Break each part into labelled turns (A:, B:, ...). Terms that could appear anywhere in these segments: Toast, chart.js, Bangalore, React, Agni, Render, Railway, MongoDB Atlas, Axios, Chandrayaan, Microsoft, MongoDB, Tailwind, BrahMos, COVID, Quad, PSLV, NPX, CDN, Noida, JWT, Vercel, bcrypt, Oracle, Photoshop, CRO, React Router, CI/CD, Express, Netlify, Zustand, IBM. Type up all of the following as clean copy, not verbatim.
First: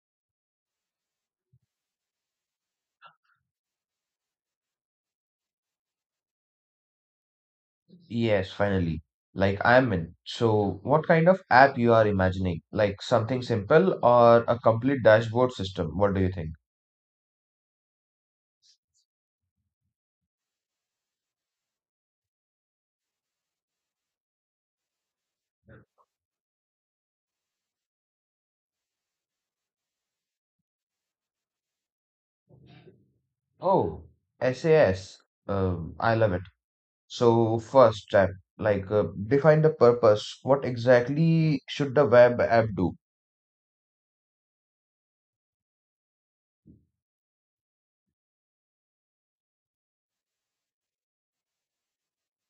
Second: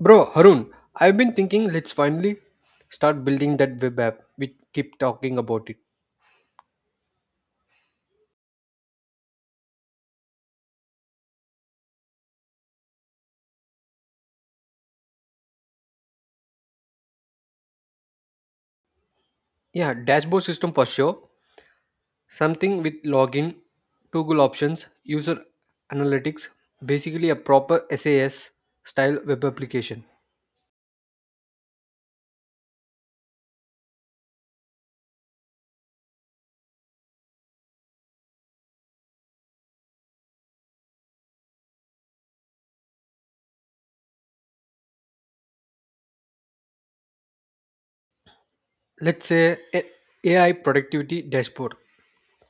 A: Bro, Harun, I've been thinking let's finally start building that web app. We keep talking about it.
B: Yes, finally. I'm in. So, what kind of app you are imagining? Like something simple or a complete dashboard system? What do you think?
A: Yeah, dashboard system for sure. Something with login, toggle options, user analytics, basically a proper SAS style web application.
B: Oh, SAS. I love it. So, first step, define the purpose. What exactly should the web app do?
A: Let's say a- AI productivity dashboard,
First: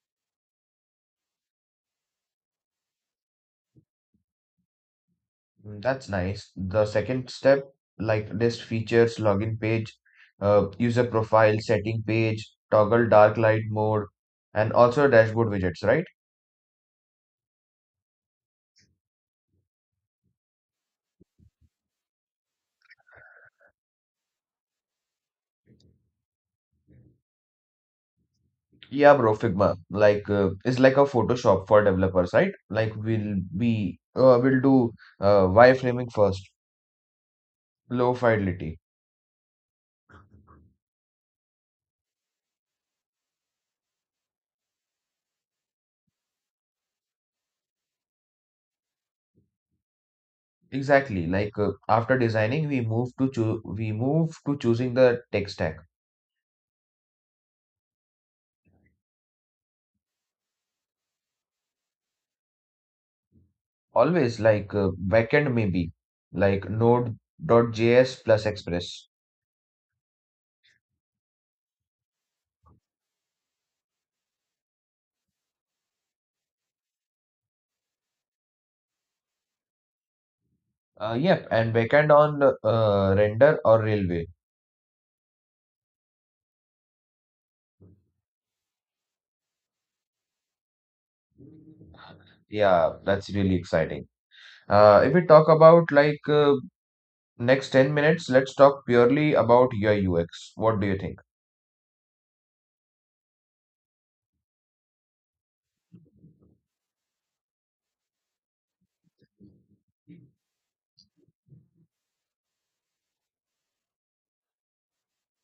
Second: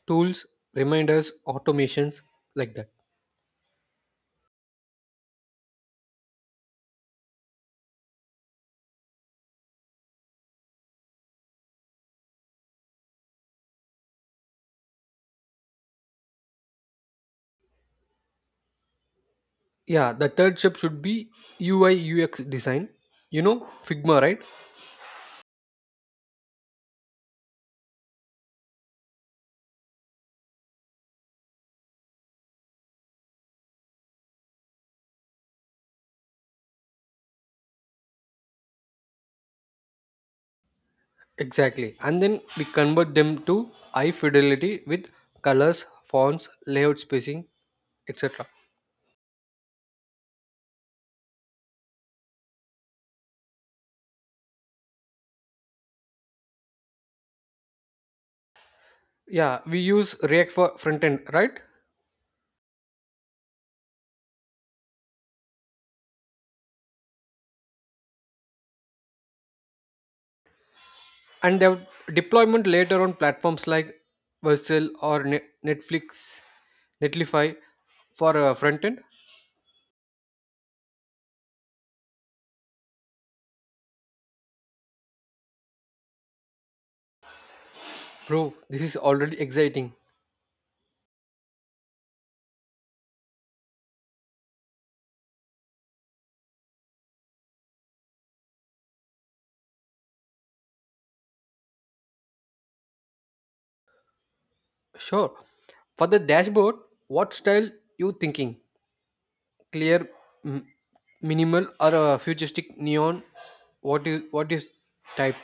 A: tools, reminders, automations like that.
B: That's nice. The second step, like list features, login page, user profile, setting page, toggle dark light mode, and also dashboard widgets, right?
A: Yeah, the third step should be UI UX design. You know Figma, right?
B: Yeah, bro, Figma is like a Photoshop for developers, right? Like we'll do wireframing first, low fidelity.
A: Exactly. And then we convert them to high fidelity with colors, fonts, layout spacing, etc.
B: Exactly. After designing, we move to choo we move to choosing the tech stack.
A: Yeah, we use React for front end, right?
B: Always backend maybe like Node.js plus Express.
A: And their deployment later on platforms like Vercel or Netlify for front end.
B: Yep, and backend on Render or Railway.
A: Bro, this is already exciting.
B: Yeah, that's really exciting. If we talk about like Next 10 minutes, let's talk purely about UI UX. What do you think?
A: Sure. For the dashboard, what style you thinking? Clear, m- minimal, or futuristic neon? What is type?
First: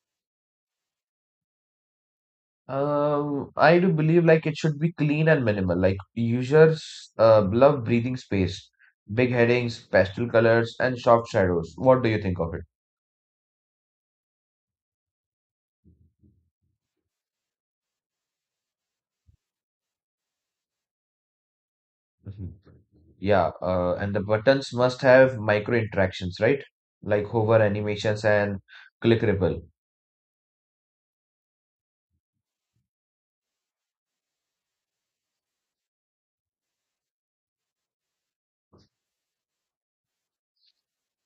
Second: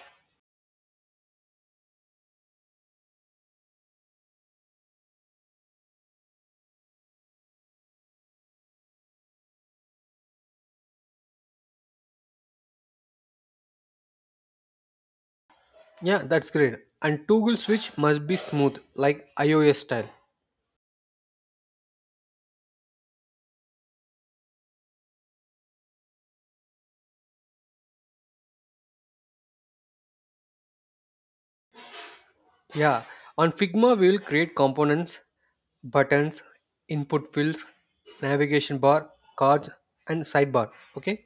B: I do believe like it should be clean and minimal. Like users love breathing space, big headings, pastel colors, and soft shadows. What do you think of it?
A: Yeah, that's great. And toggle switch must be smooth, like iOS style.
B: Mhm. Yeah, and the buttons must have micro interactions, right? Like hover animations and click ripple.
A: Yeah, on Figma we'll create components, buttons, input fields, navigation bar, cards, and sidebar. Okay.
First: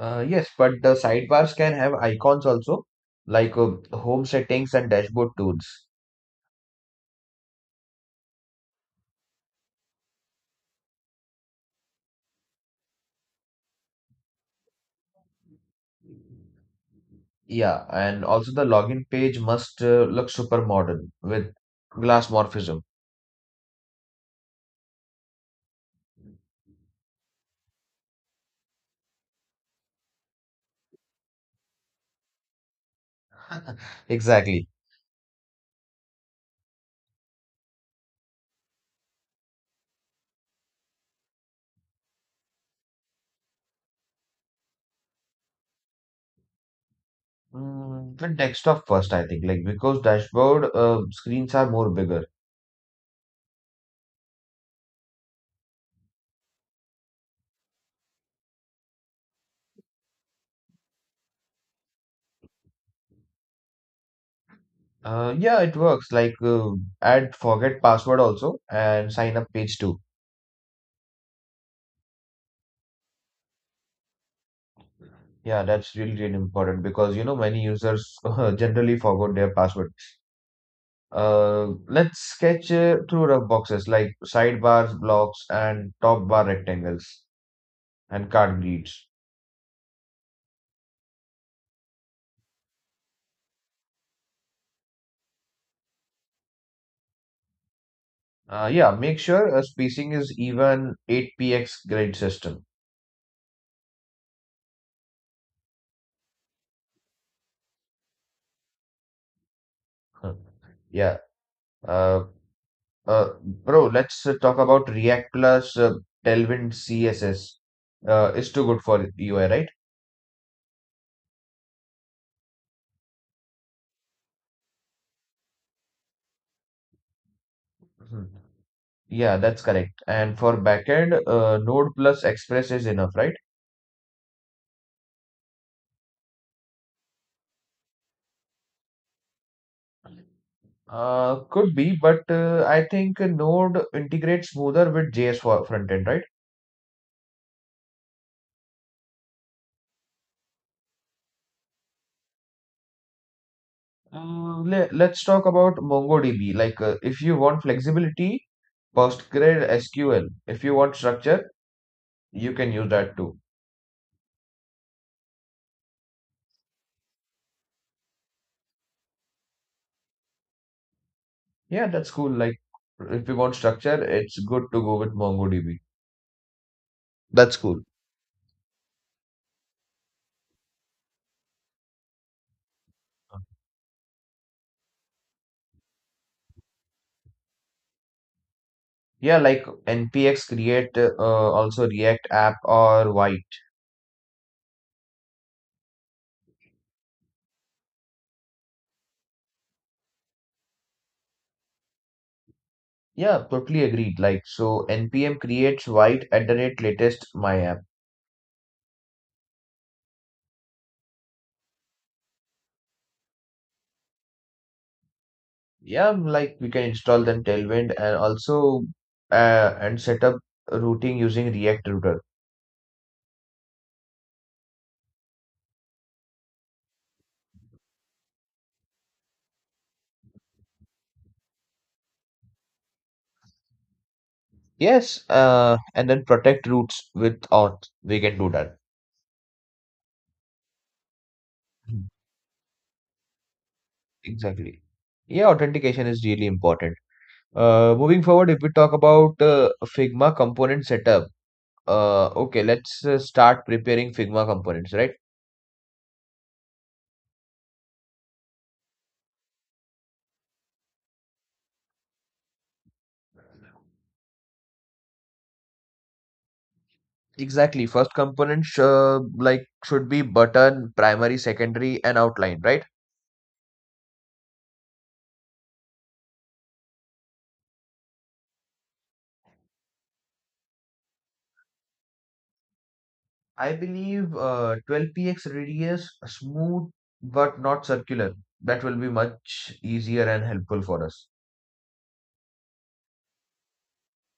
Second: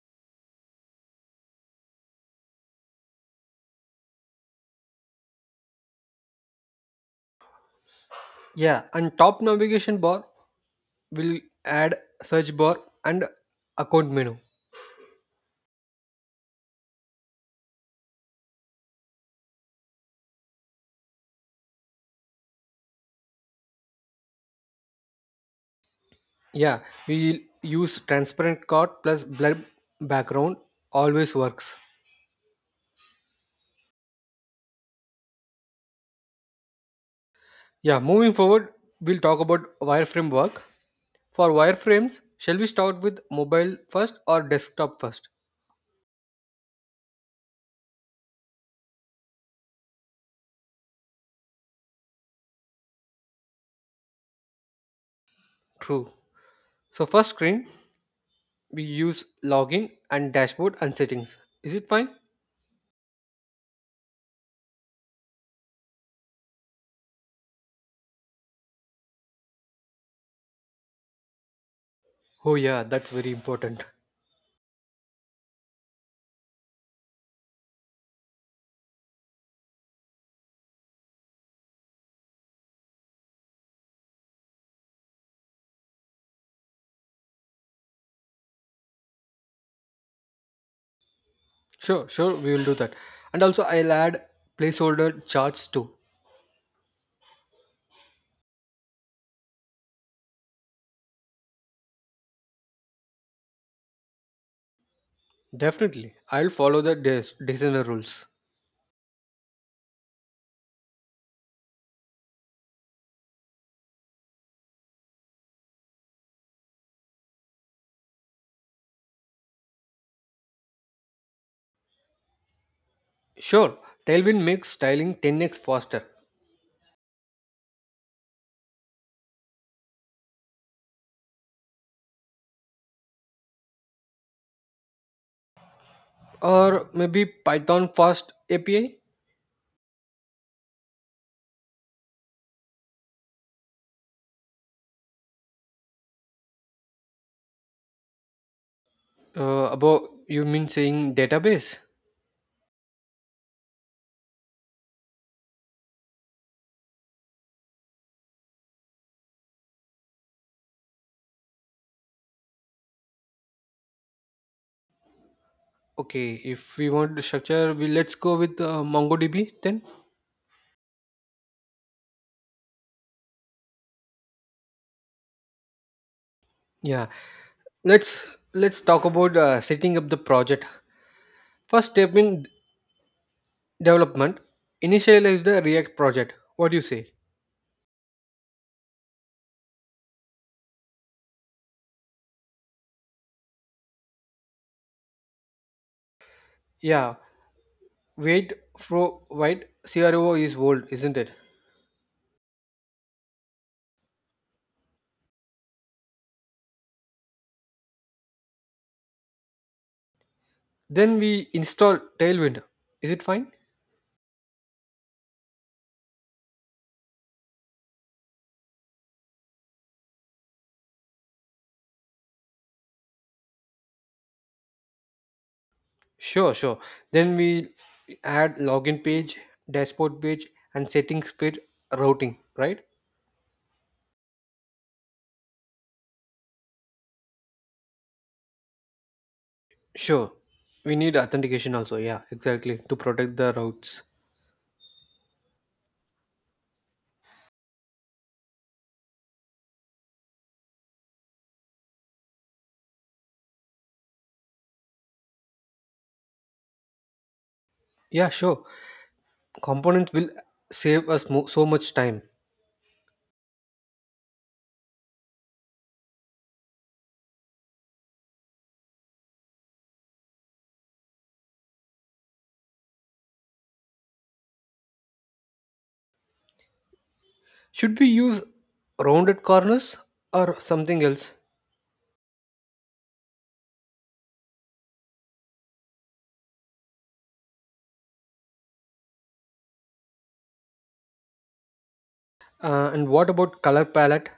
B: Yes, but the sidebars can have icons also, like uh, home settings and dashboard tools.
A: Yeah, and top navigation bar will add search bar and account menu.
B: Yeah, and also the login page must look super modern with glass morphism.
A: Yeah, we'll use transparent card plus blur background. Always works.
B: Exactly.
A: Yeah, moving forward, we'll talk about wireframe work. For wireframes, shall we start with mobile first or desktop first?
B: With desktop first, I think, like because dashboard screens are more bigger.
A: True. So first screen, we use login and dashboard and settings. Is it fine?
B: Yeah, it works. Add forget password also and sign up page too.
A: Oh yeah, that's very important.
B: Yeah, that's really, really important because you know many users generally forgot their password. Let's sketch through rough boxes like sidebars, blocks, and top bar rectangles and card grids.
A: Sure, sure, we will do that. And also I'll add placeholder charts too.
B: Yeah, make sure a spacing is even 8 px grid system.
A: Definitely. I'll follow the designer rules.
B: Huh. Yeah. Uh, bro, let's talk about React plus Tailwind CSS. It's too good for UI, right?
A: Sure, Tailwind makes styling 10X faster.
B: Mhm. Yeah, that's correct. And for backend, Node plus Express is enough, right?
A: Or maybe Python fast API?
B: Could be, but I think Node integrates smoother with JS for front end, right?
A: About you mean saying database?
B: Let's talk about MongoDB. Like, if you want flexibility, PostgreSQL. If you want structure, you can use that too.
A: Okay, if we want to structure, we let's go with MongoDB then.
B: Yeah, that's cool. Like, if you want structure, it's good to go with MongoDB.
A: Yeah,
B: That's cool.
A: let's let's talk about setting up the project. First step in development, initialize the React project. What do you say?
B: Yeah, like NPX create also React app or White.
A: Yeah, wait, CRO is old, isn't it?
B: Yeah, totally agreed. Like, so npm creates White at the rate latest my app.
A: Then we install Tailwind. Is it fine?
B: Yeah, like we can install then Tailwind and also and set up routing using React router.
A: Sure, sure. Then we add login page, dashboard page, and settings page routing. Right?
B: Yes, and then protect routes with auth. We can do that.
A: Sure. We need authentication also. Yeah, exactly. To protect the routes.
B: Exactly. Yeah, authentication is really important. Moving forward, if we talk about Figma component setup, okay, let's start preparing Figma components, right?
A: Yeah, sure. Components will save us so much time.
B: Exactly. First component sh like should be button, primary, secondary, and outline, right?
A: Should we use rounded corners or something else?
B: I believe 12 px radius, smooth but not circular. That will be much easier and helpful for us.
A: And what about color palette?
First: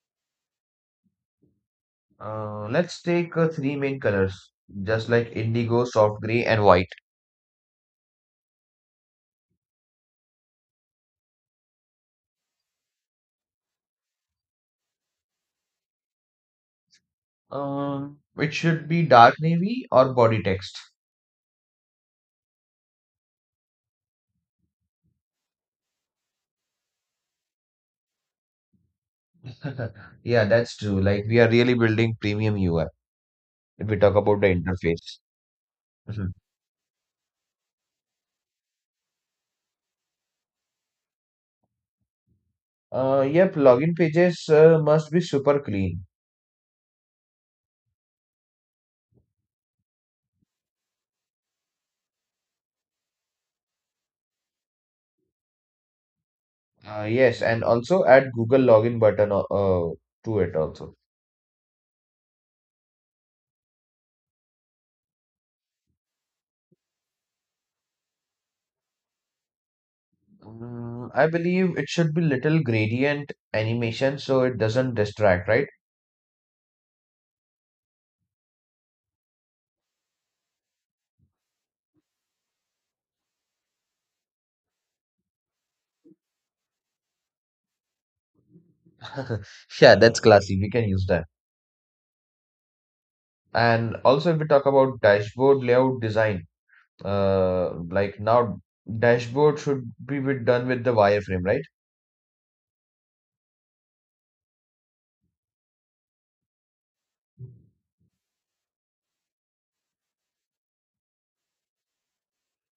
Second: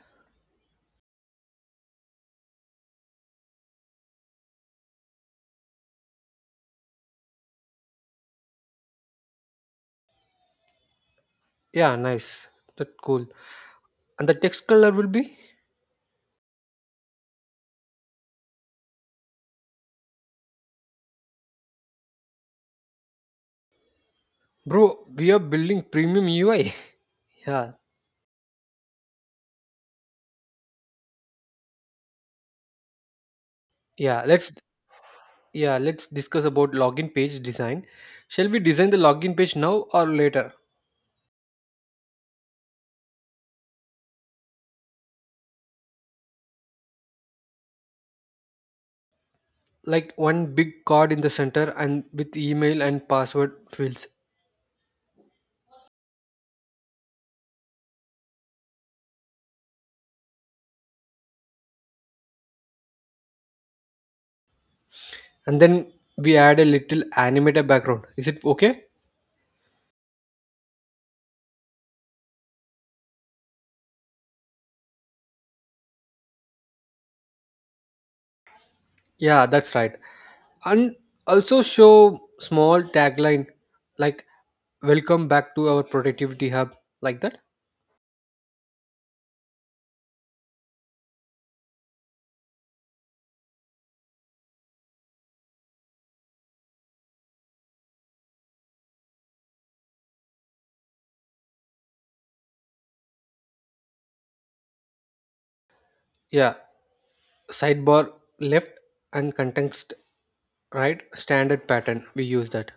B: Let's take three main colors, just like indigo, soft gray, and white.
A: Yeah, nice. That's cool. And the text color will be?
B: It should be dark navy or body text.
A: Bro, we are building premium UI. yeah.
B: Yeah, that's true. Like we are really building premium UI if we talk
A: Yeah,
B: about the interface.
A: let's
B: Mhm.
A: discuss about login page design. Shall we design the login page now or later?
B: Yep, login pages must be super clean.
A: Like one big card in the center and with email and password fields,
B: Yes, and also add Google login button to it also.
A: and then we add a little animated background, is it okay?
B: I believe it should be little gradient animation so it doesn't distract, right?
A: Yeah, that's right, and also show small tagline like welcome back to our productivity hub, like that.
B: Yeah, that's classy. We can use that. And also, if we talk about dashboard layout design. Like now, dashboard should be with, done with the wireframe, right?
A: Yeah, sidebar left and context right, standard pattern we use that.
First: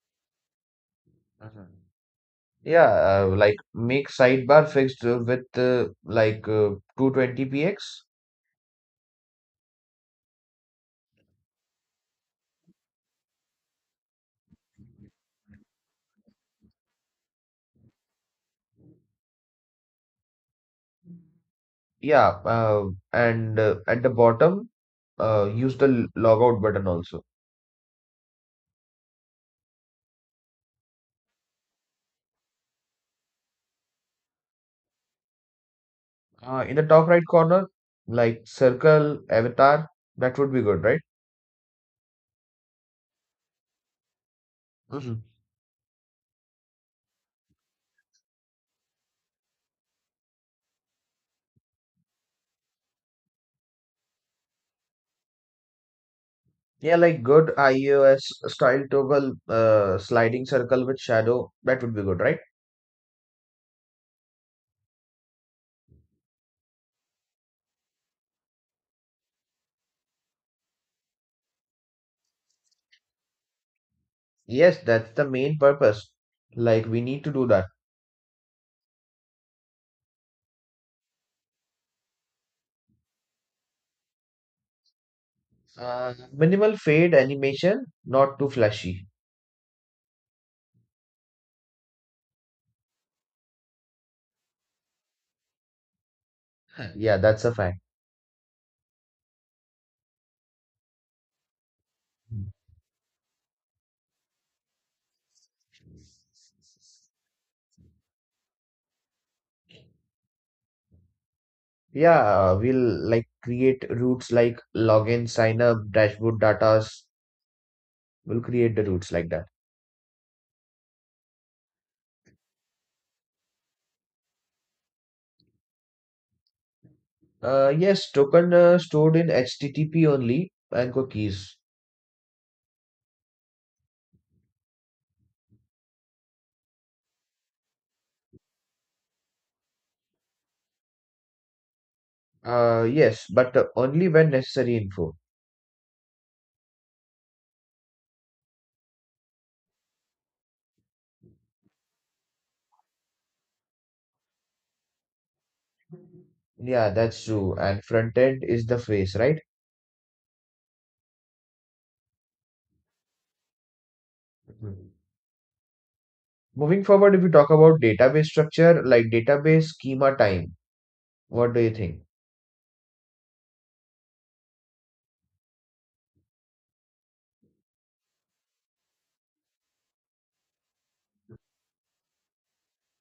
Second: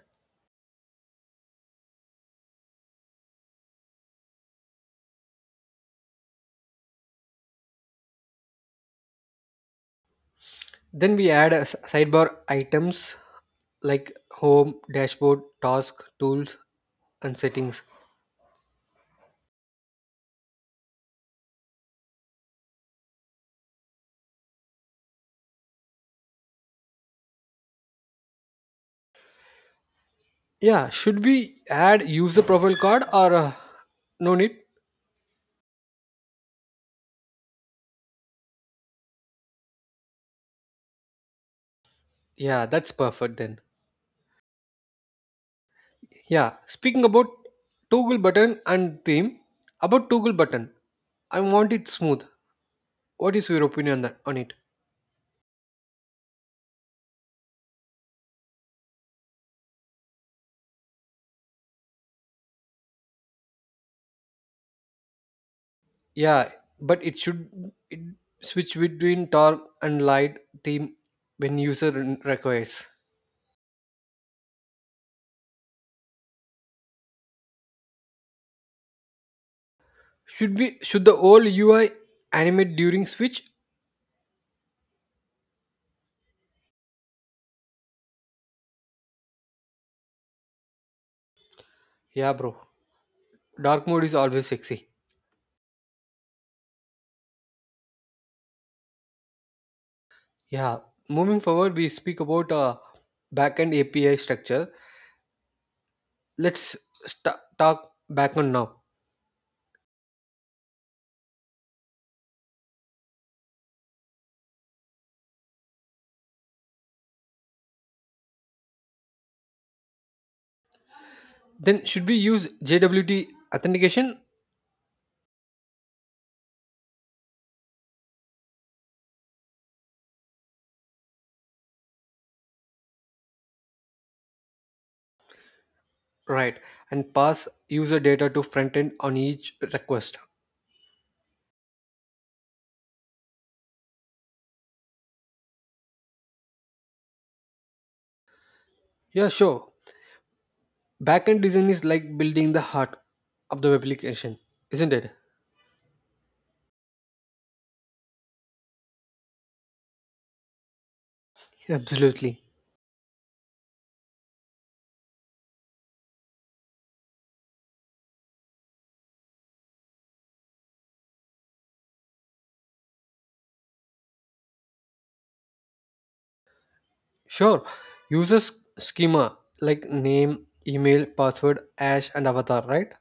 B: Mhm. Yeah, like make sidebar fixed with 220 px.
A: Then we add a sidebar items like home, dashboard, task, tools, and settings.
B: Yeah, and at the bottom, use the log button also.
A: Yeah, should we add user profile card or no need?
B: In the top right corner, like circle avatar, that would be good, right?
A: Yeah, that's perfect then.
B: Mhm.
A: Yeah, speaking about toggle button and theme, about toggle button, I want it smooth. What is your opinion on it?
B: Yeah, like good iOS style toggle, sliding circle with shadow, that would be good, right?
A: Yeah, but it should it switch between dark and light theme when user requires.
B: Yes, that's the main purpose. Like we need to do that.
A: Should the old UI animate during switch?
B: Minimal fade animation, not too flashy.
A: Yeah, bro. Dark mode is always sexy.
B: Yeah, that's a fact.
A: Yeah, moving forward, we speak about backend API structure. Let's talk backend now.
B: Yeah, we'll like create routes like login, sign up, dashboard datas. We'll create the routes like that.
A: Then, should we use JWT authentication?
B: Yes, token stored in HTTP only and cookies.
A: Right, and pass user data to frontend on each request.
B: Yes, but only when necessary info.
A: Yeah, sure. Backend design is like building the heart of the web application, isn't it?
B: Yeah, that's true. And front end is the face, right?
A: Absolutely.
B: Mhm. Moving forward, if we talk about database structure, like database schema time, what do you think?
A: Sure. User schema like name, email, password, hash, and avatar, right?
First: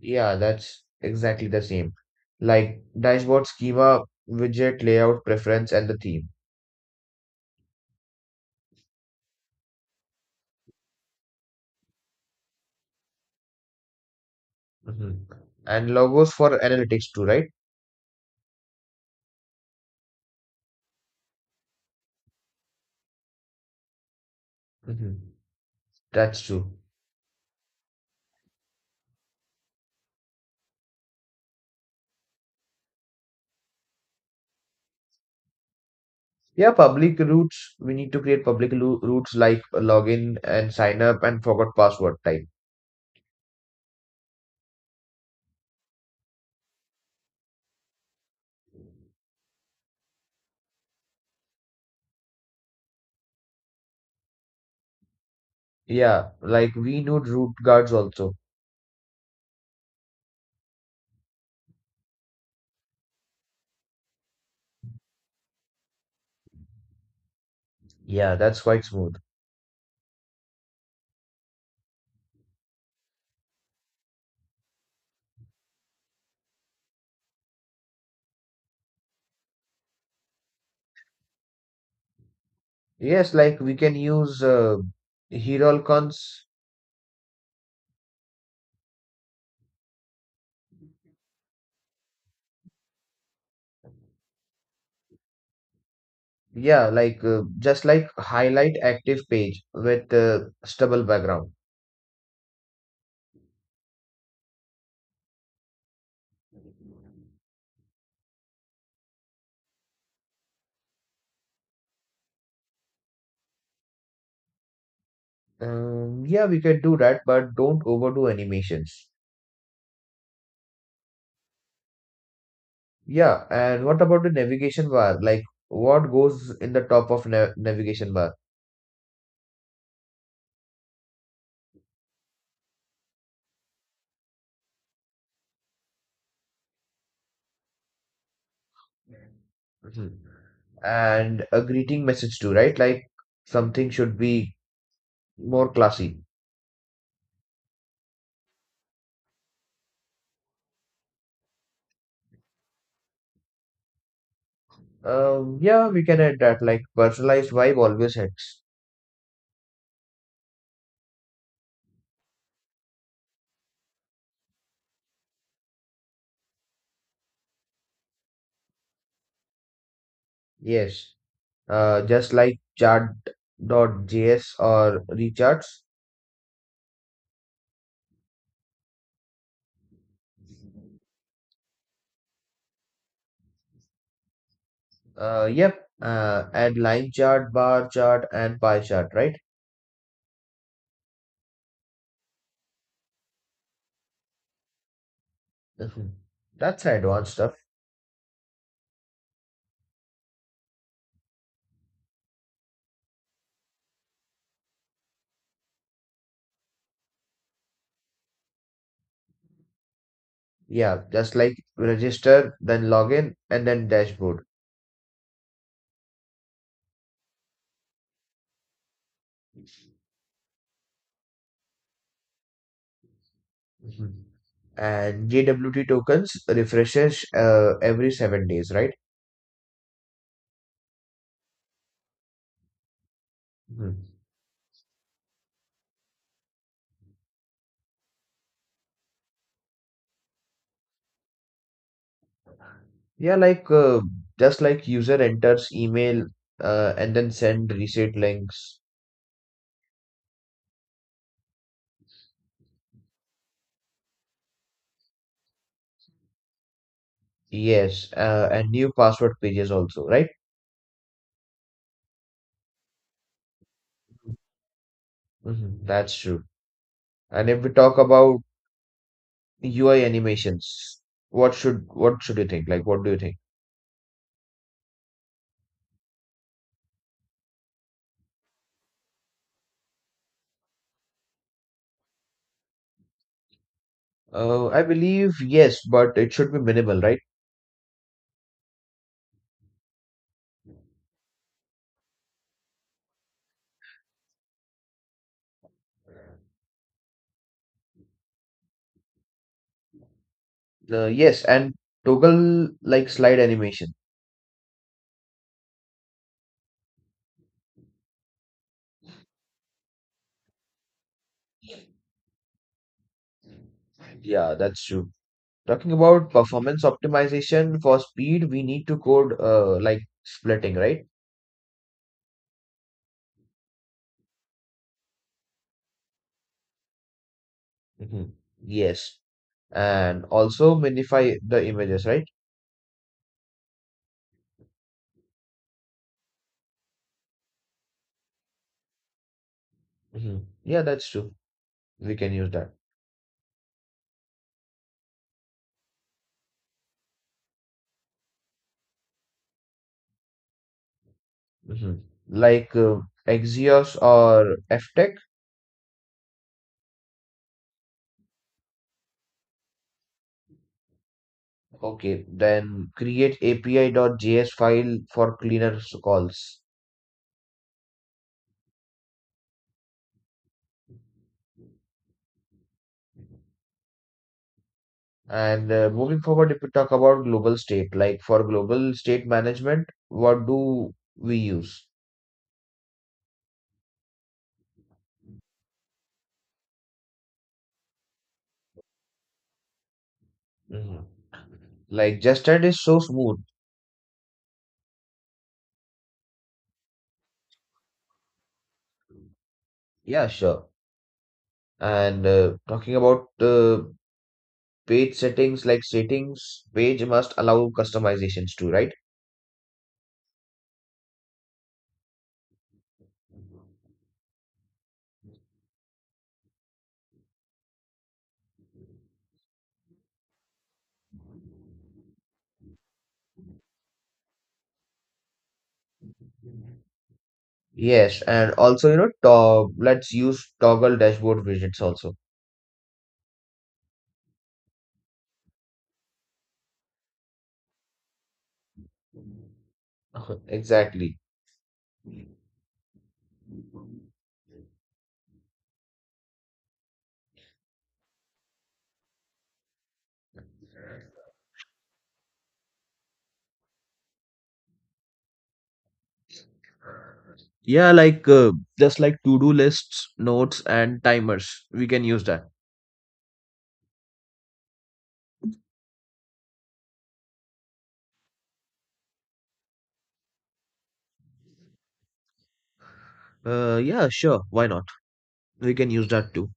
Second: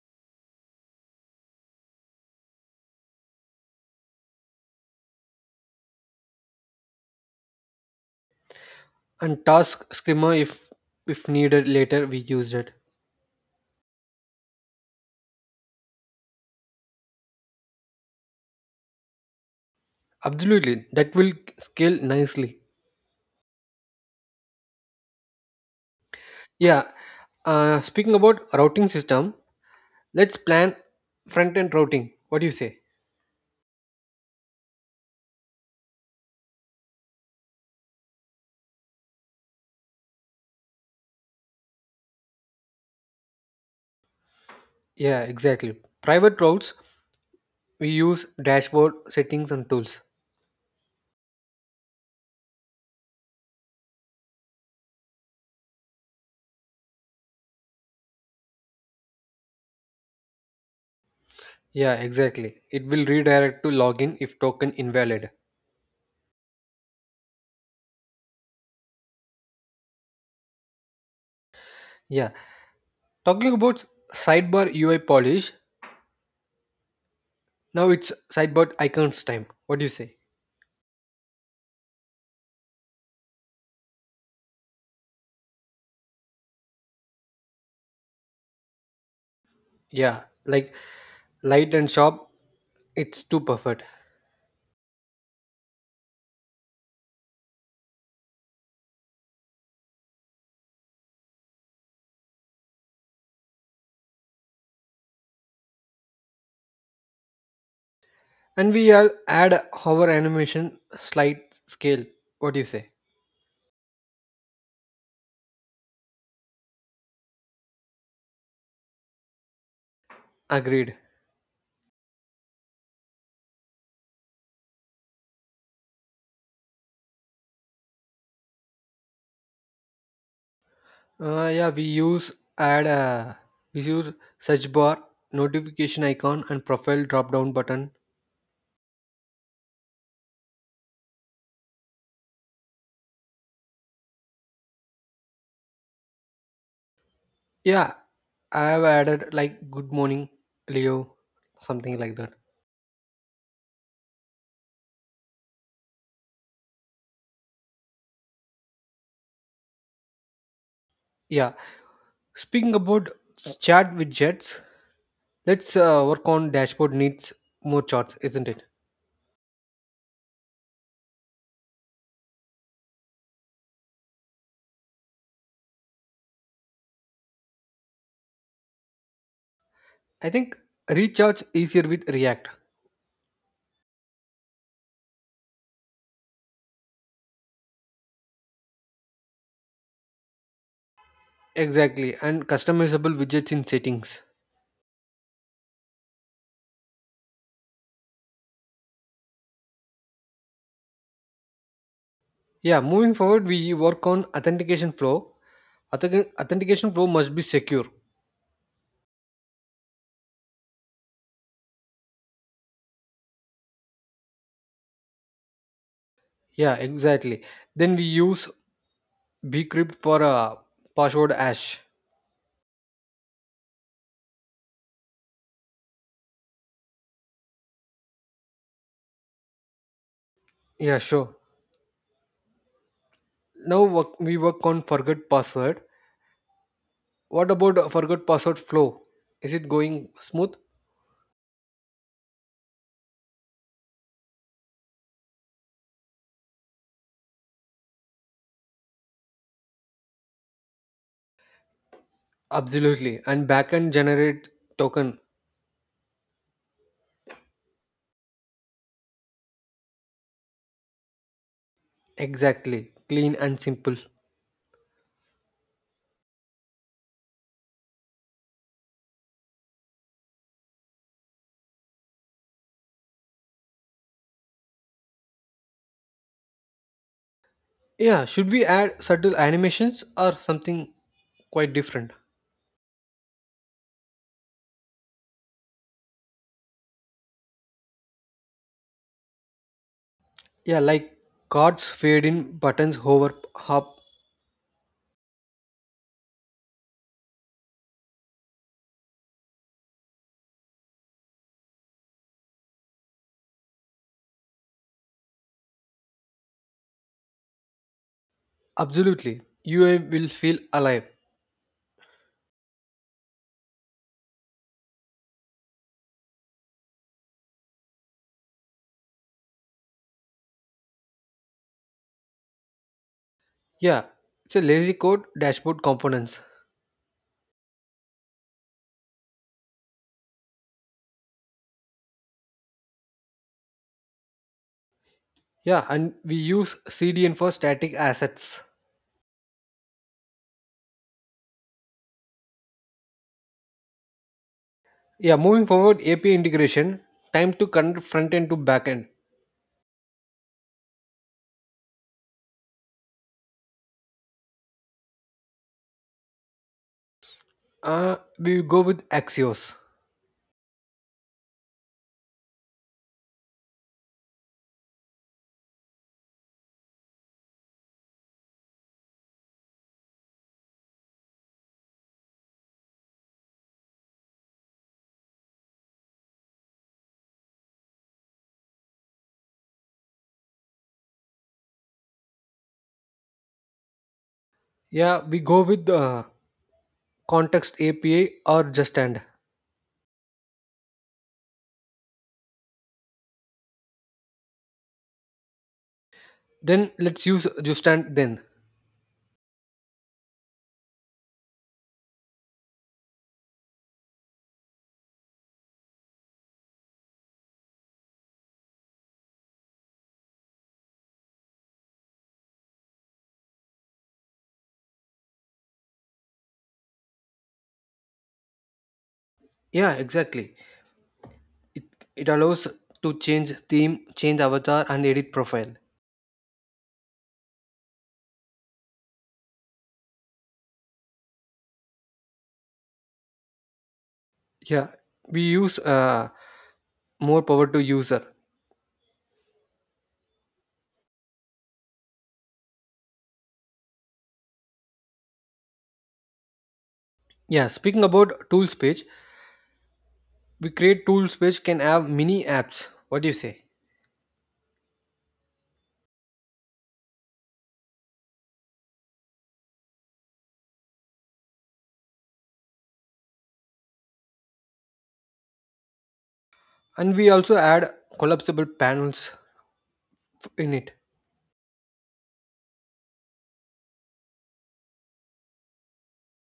B: Yeah, that's exactly the same. Like dashboard schema, widget layout preference, and the theme.
A: And task skimmer, if needed later we used it.
B: Mhm. And logos for analytics too, right?
A: Absolutely, that will scale nicely.
B: Mhm. That's true.
A: Yeah, speaking about routing system, let's plan front end routing, what do you say?
B: Yeah, public routes. We need to create public routes like login and sign up and forgot password type.
A: Yeah, exactly, private routes, we use dashboard, settings, and tools.
B: Yeah, like we need root guards also.
A: Yeah, exactly, it will redirect to login if token invalid.
B: Yeah, that's quite smooth.
A: Yeah, talking about sidebar UI polish, now it's sidebar icons time, what do you say?
B: Yes, like we can use Herolcons.
A: Yeah, like light and sharp, it's too perfect.
B: Yeah, like highlight active page with stubble background.
A: And we all add our animation slight scale. What do you say?
B: Yeah, we can do that, but don't overdo animations.
A: Agreed.
B: Yeah, and what about the navigation bar? Like what goes in the top of na navigation bar?
A: Yeah, add uh, we use search bar, notification icon, and profile drop down button.
B: Mhm. And a greeting message too, right? Like something should be more classy.
A: Yeah, I have added like good morning, Leo, something like that.
B: Yeah, we can add that. Like personalized vibe always helps.
A: Yeah. Speaking about chat widgets, let's work on dashboard needs more charts, isn't it?
B: Yes. Just like chart.js or recharts.
A: I think recharge easier with React.
B: Yep, and line chart, bar chart, and pie chart, right?
A: Exactly, and customizable widgets in settings.
B: Mhm. That's advanced stuff.
A: Yeah, moving forward, we work on authentication flow. Authentication flow must be secure.
B: Yeah, just like register, then login, and then dashboard.
A: Yeah, exactly. Then we use bcrypt for a password hash.
B: Mhm. And JWT tokens refreshes every 7 days, right?
A: Yeah, sure.
B: Mhm.
A: We work on forget password. What about a forget password flow? Is it going smooth?
B: Yeah, like user enters email and then send reset links.
A: Absolutely. And backend generate token.
B: Yes, and new password pages also, right?
A: Exactly. Clean and simple.
B: Mhm, that's true. And if we talk about UI animations, what should you think? Like, what do you think?
A: Yeah, should we add subtle animations or something quite different?
B: I believe yes, but it should be minimal, right?
A: Yeah, like cards fade in, buttons hover up.
B: Yes, and toggle like slide animation.
A: Absolutely. UI will feel alive.
B: Yeah, that's true. Talking about performance optimization for speed, we need to code like splitting, right?
A: Yeah, it's a lazy code dashboard components.
B: Hmm. Yes, and also minify the images, right?
A: Yeah, and we use CDN for static assets.
B: Hmm. Yeah, that's true. We can use that.
A: Yeah, moving forward, API integration. Time to connect front end to back end.
B: Mhm. Like uh, Axios or FTech?
A: We go with Axios.
B: Okay, then create api.js file for cleaner calls. And moving forward, if we talk about global state, like for global state management, what do we use?
A: Yeah, we go with context API or Justand.
B: Mhm. Like Justad is so smooth.
A: Then let's use Justand then.
B: Yeah, sure. And talking about page settings, like settings page must allow customizations too, right?
A: Yeah, exactly. it it allows to change theme, change avatar, and edit profile.
B: Yes, and also, you know, to let's use toggle dashboard widgets also.
A: Yeah, we use more power to user.
B: Exactly.
A: Yeah, speaking about tools page, we create tools page can have mini apps, what do you say?
B: Yeah, like to-do lists, notes, and timers. We can use that.
A: And we also add collapsible panels in it.
B: Yeah, sure. Why not? We can use that too.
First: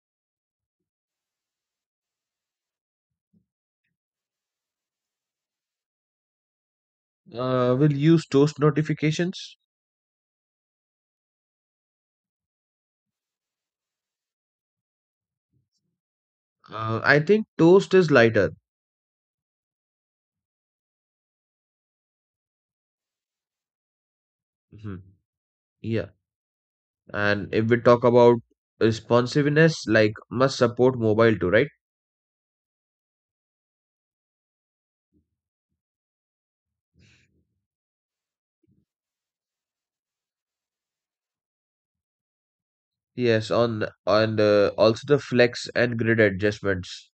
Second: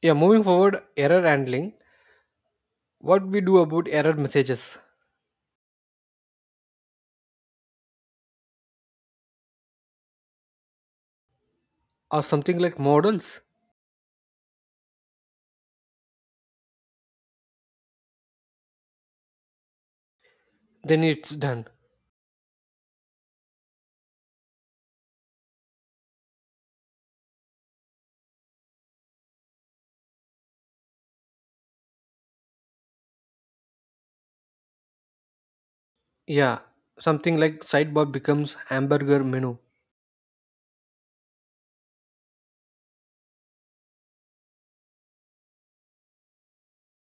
A: Yeah, moving forward, error handling, what we do about error messages,
B: We'll use Toast notifications.
A: or something like models?
B: I think Toast is lighter.
A: Then it's done.
B: Mhm. Yeah, and if we talk about responsiveness, like must support mobile too, right?
A: Yeah, something like sidebar becomes hamburger menu.
B: Yes, on and also the flex and grid adjustments.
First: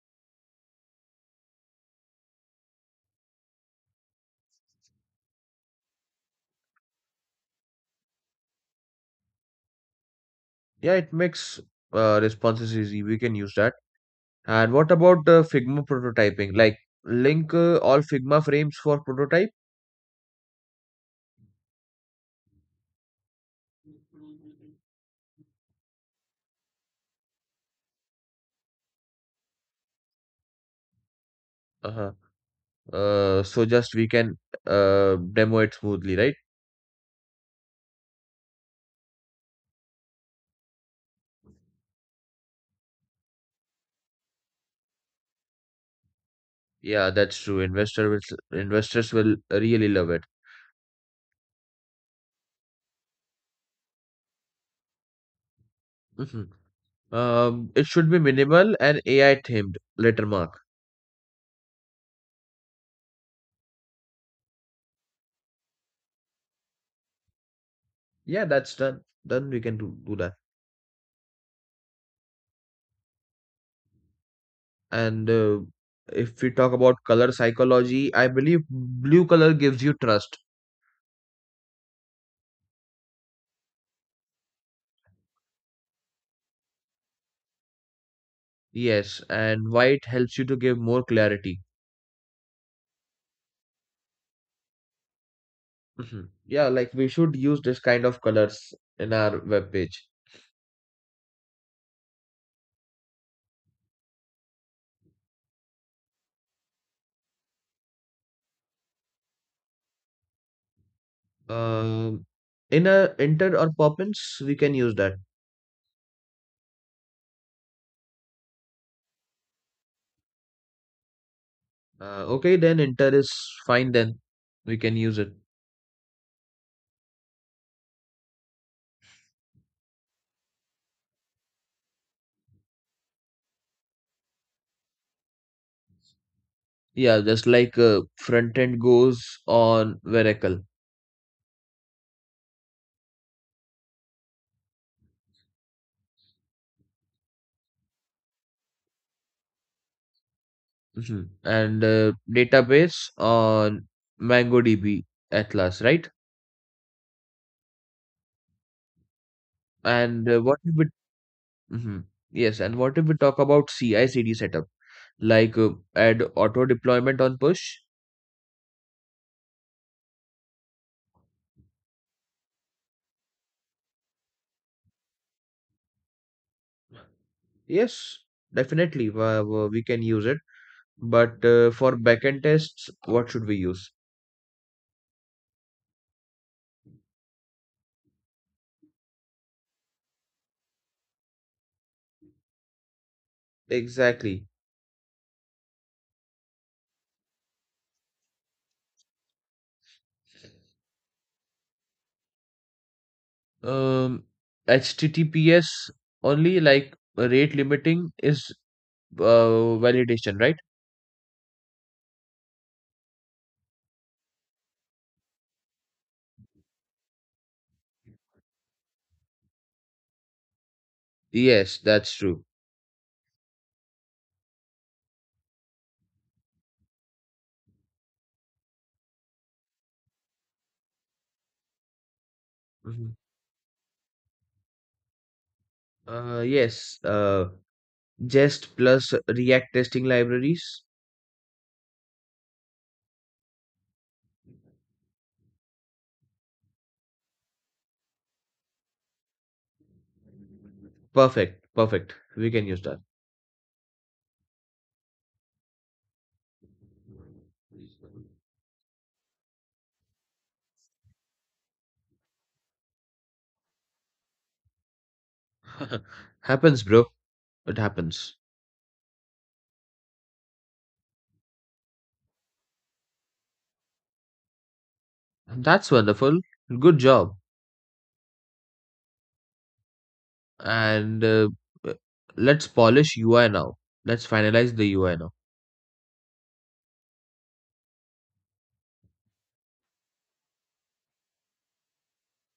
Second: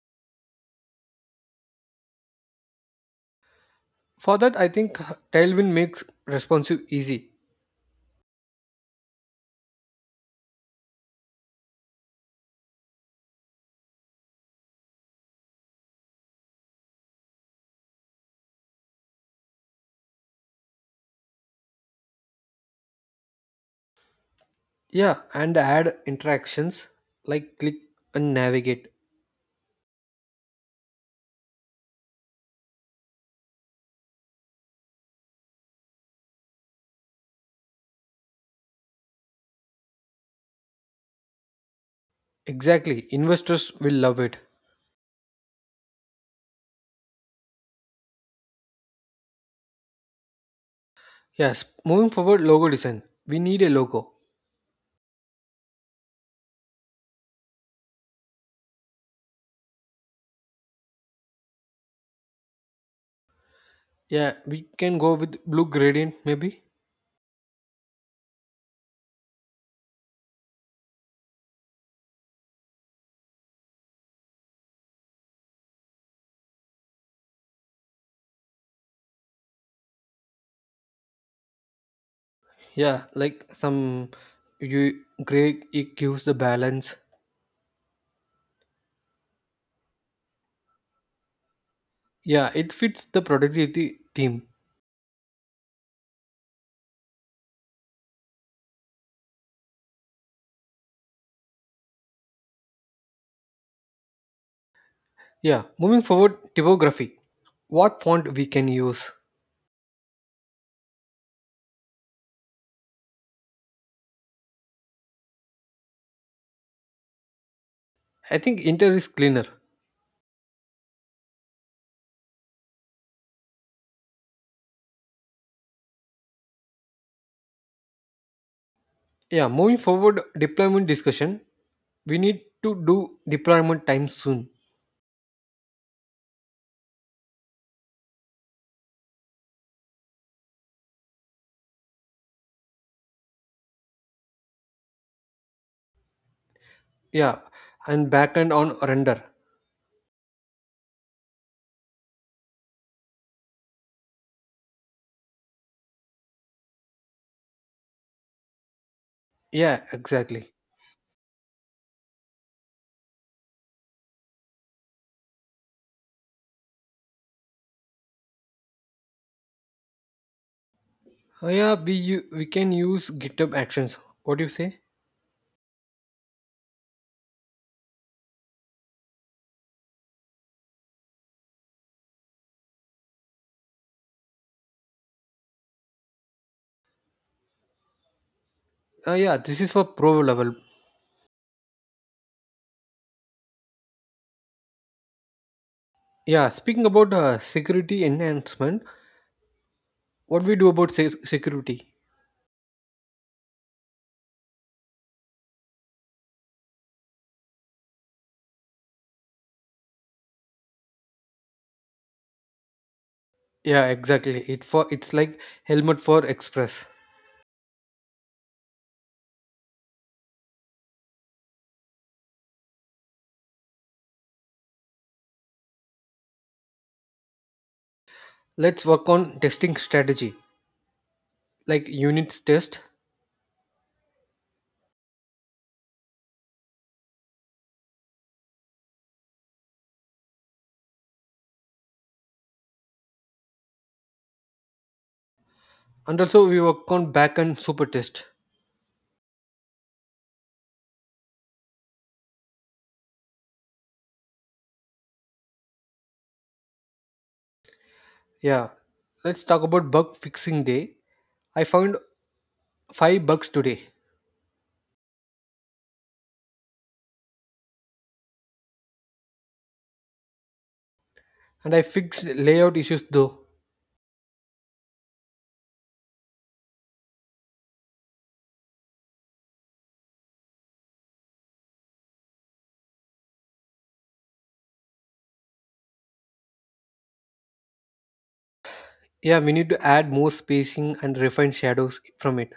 A: For that I think Tailwind makes responsive easy.
B: Yeah, it makes responses easy. We can use that. And what about Figma prototyping? Like link all Figma frames for prototype?
A: Yeah, and add interactions like click and navigate.
B: Uh-huh. So just we can demo it smoothly, right?
A: Exactly, investors will love it.
B: Yeah, that's true. Investors will really love it.
A: Yes, moving forward, logo design. We need a logo.
B: Mhm. It should be minimal and AI themed. Letter mark.
A: Yeah, we can go with blue gradient maybe.
B: Yeah, that's done. Done. We can do that. And if we talk about color psychology, I believe blue color gives you trust.
A: Yeah, like some you gray, it gives the balance.
B: Yes, and white helps you to give more clarity.
A: Yeah, it fits the productivity theme.
B: Mhm. Yeah, like we should use this kind of colors in our web page.
A: Yeah, moving forward, typography. What font we can use?
B: Um, in a enter or pop we can use that.
A: I think Inter is cleaner.
B: Okay, then inter is fine. Then we can use it.
A: Yeah, moving forward, deployment discussion. We need to do deployment time soon.
B: Yeah, just like front end goes on Oracle.
A: Yeah, and backend on render.
B: Mhm. And database on MongoDB Atlas, right?
A: Yeah,
B: And
A: exactly.
B: what if we, Mhm. Yes, and what if we talk about CI/CD setup? like uh, Add auto deployment on push.
A: Yeah, we can use GitHub actions, what do you say?
B: Yes, definitely we can use it, but for backend tests what should we use?
A: Yeah, this is for pro level.
B: Exactly.
A: Yeah, speaking about security enhancement, what we do about security?
B: um HTTPS only, like rate limiting is validation, right?
A: Yeah, exactly, it for it's like helmet for Express.
B: Yes, that's true.
A: Let's work on testing strategy, like units test.
B: Mhm. Yes, uh jest plus react testing libraries.
A: And also we work on backend super test.
B: Perfect, perfect, we can use that.
A: Yeah, let's talk about bug fixing day. I found $5 today,
B: Happens, bro, it happens.
A: and I fixed layout issues though.
B: That's wonderful. Good job. And uh, uh, let's polish UI now. Let's finalize the UI now.
A: Yeah, we need to add more spacing and refine shadows from it.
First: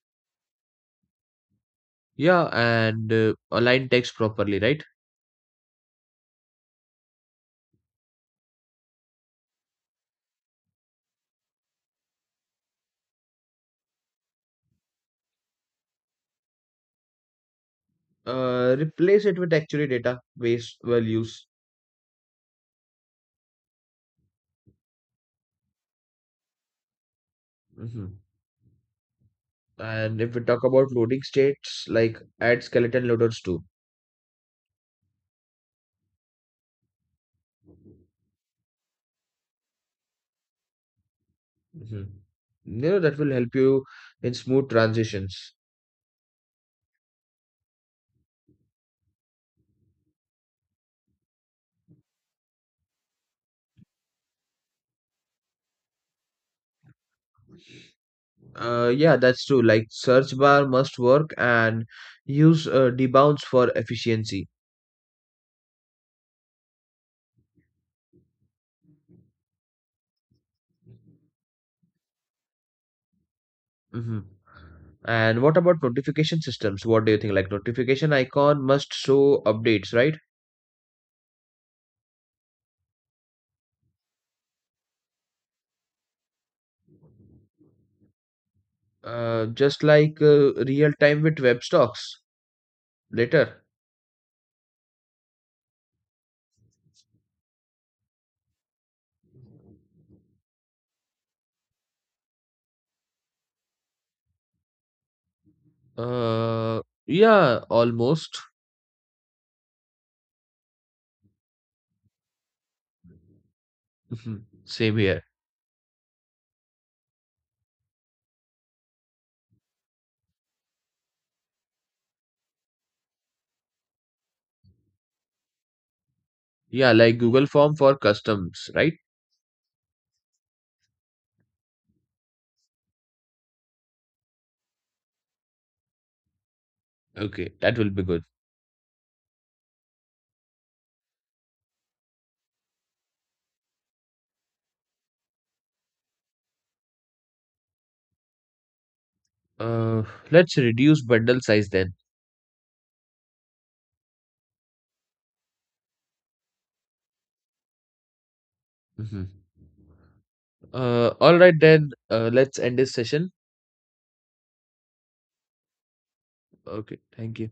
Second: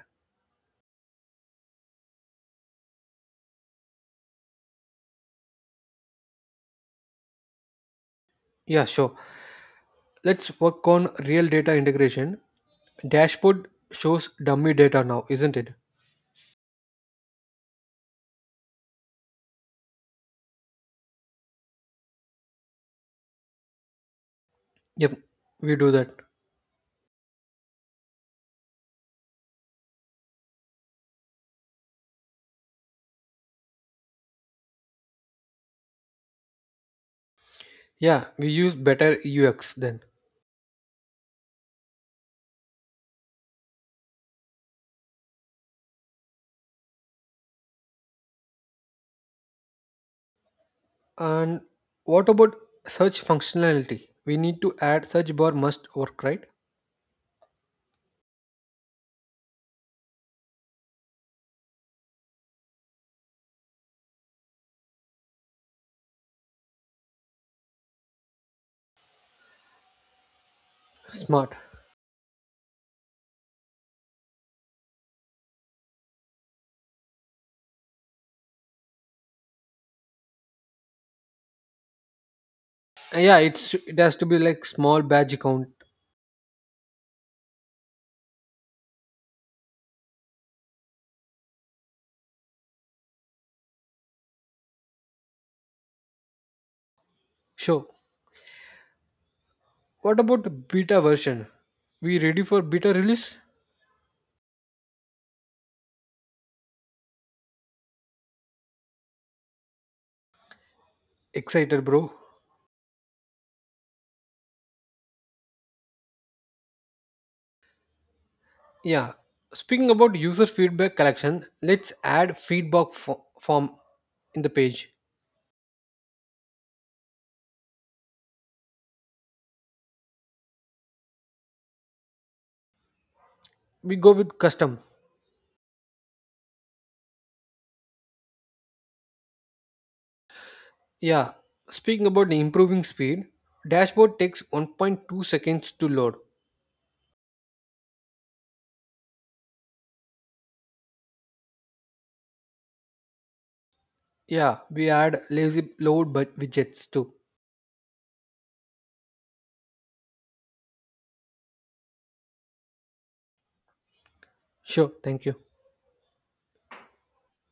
B: Yeah, and align text properly, right?
A: Yeah, sure, let's work on real data integration. Dashboard shows dummy data now, isn't it?
B: Replace it with actually data based values.
A: Yep, we do that.
B: Hmm. And if we talk about loading states, like add skeleton loaders too.
A: Yeah, we use better UX then.
B: Hmm. You know, that will help you in smooth transitions.
A: And what about search functionality, we need to add search bar must work, right?
B: Yeah, that's true. Like search bar must work and use debounce for efficiency.
A: Smart.
B: Mhm. And what about notification systems? What do you think? Like notification icon must show updates, right?
A: Yeah, it's it has to be like small badge count.
B: Just like real time with web stocks later.
A: Sure. What about beta version? We ready for beta release?
B: Uh, yeah, almost.
A: Excited, bro.
B: Mhm. Same here.
A: Yeah. Speaking about user feedback collection, let's add feedback form in the page.
B: Yeah, like Google Form for customs, right?
A: We go with custom.
B: Okay, that will be good.
A: Yeah. Speaking about the improving speed, dashboard takes 1.2 seconds to load.
B: Uh, let's reduce bundle size then.
A: Yeah, we add lazy load but widgets too.
B: Mhm. All right then. Let's end this session.
A: Sure, thank you.
B: Okay, thank you.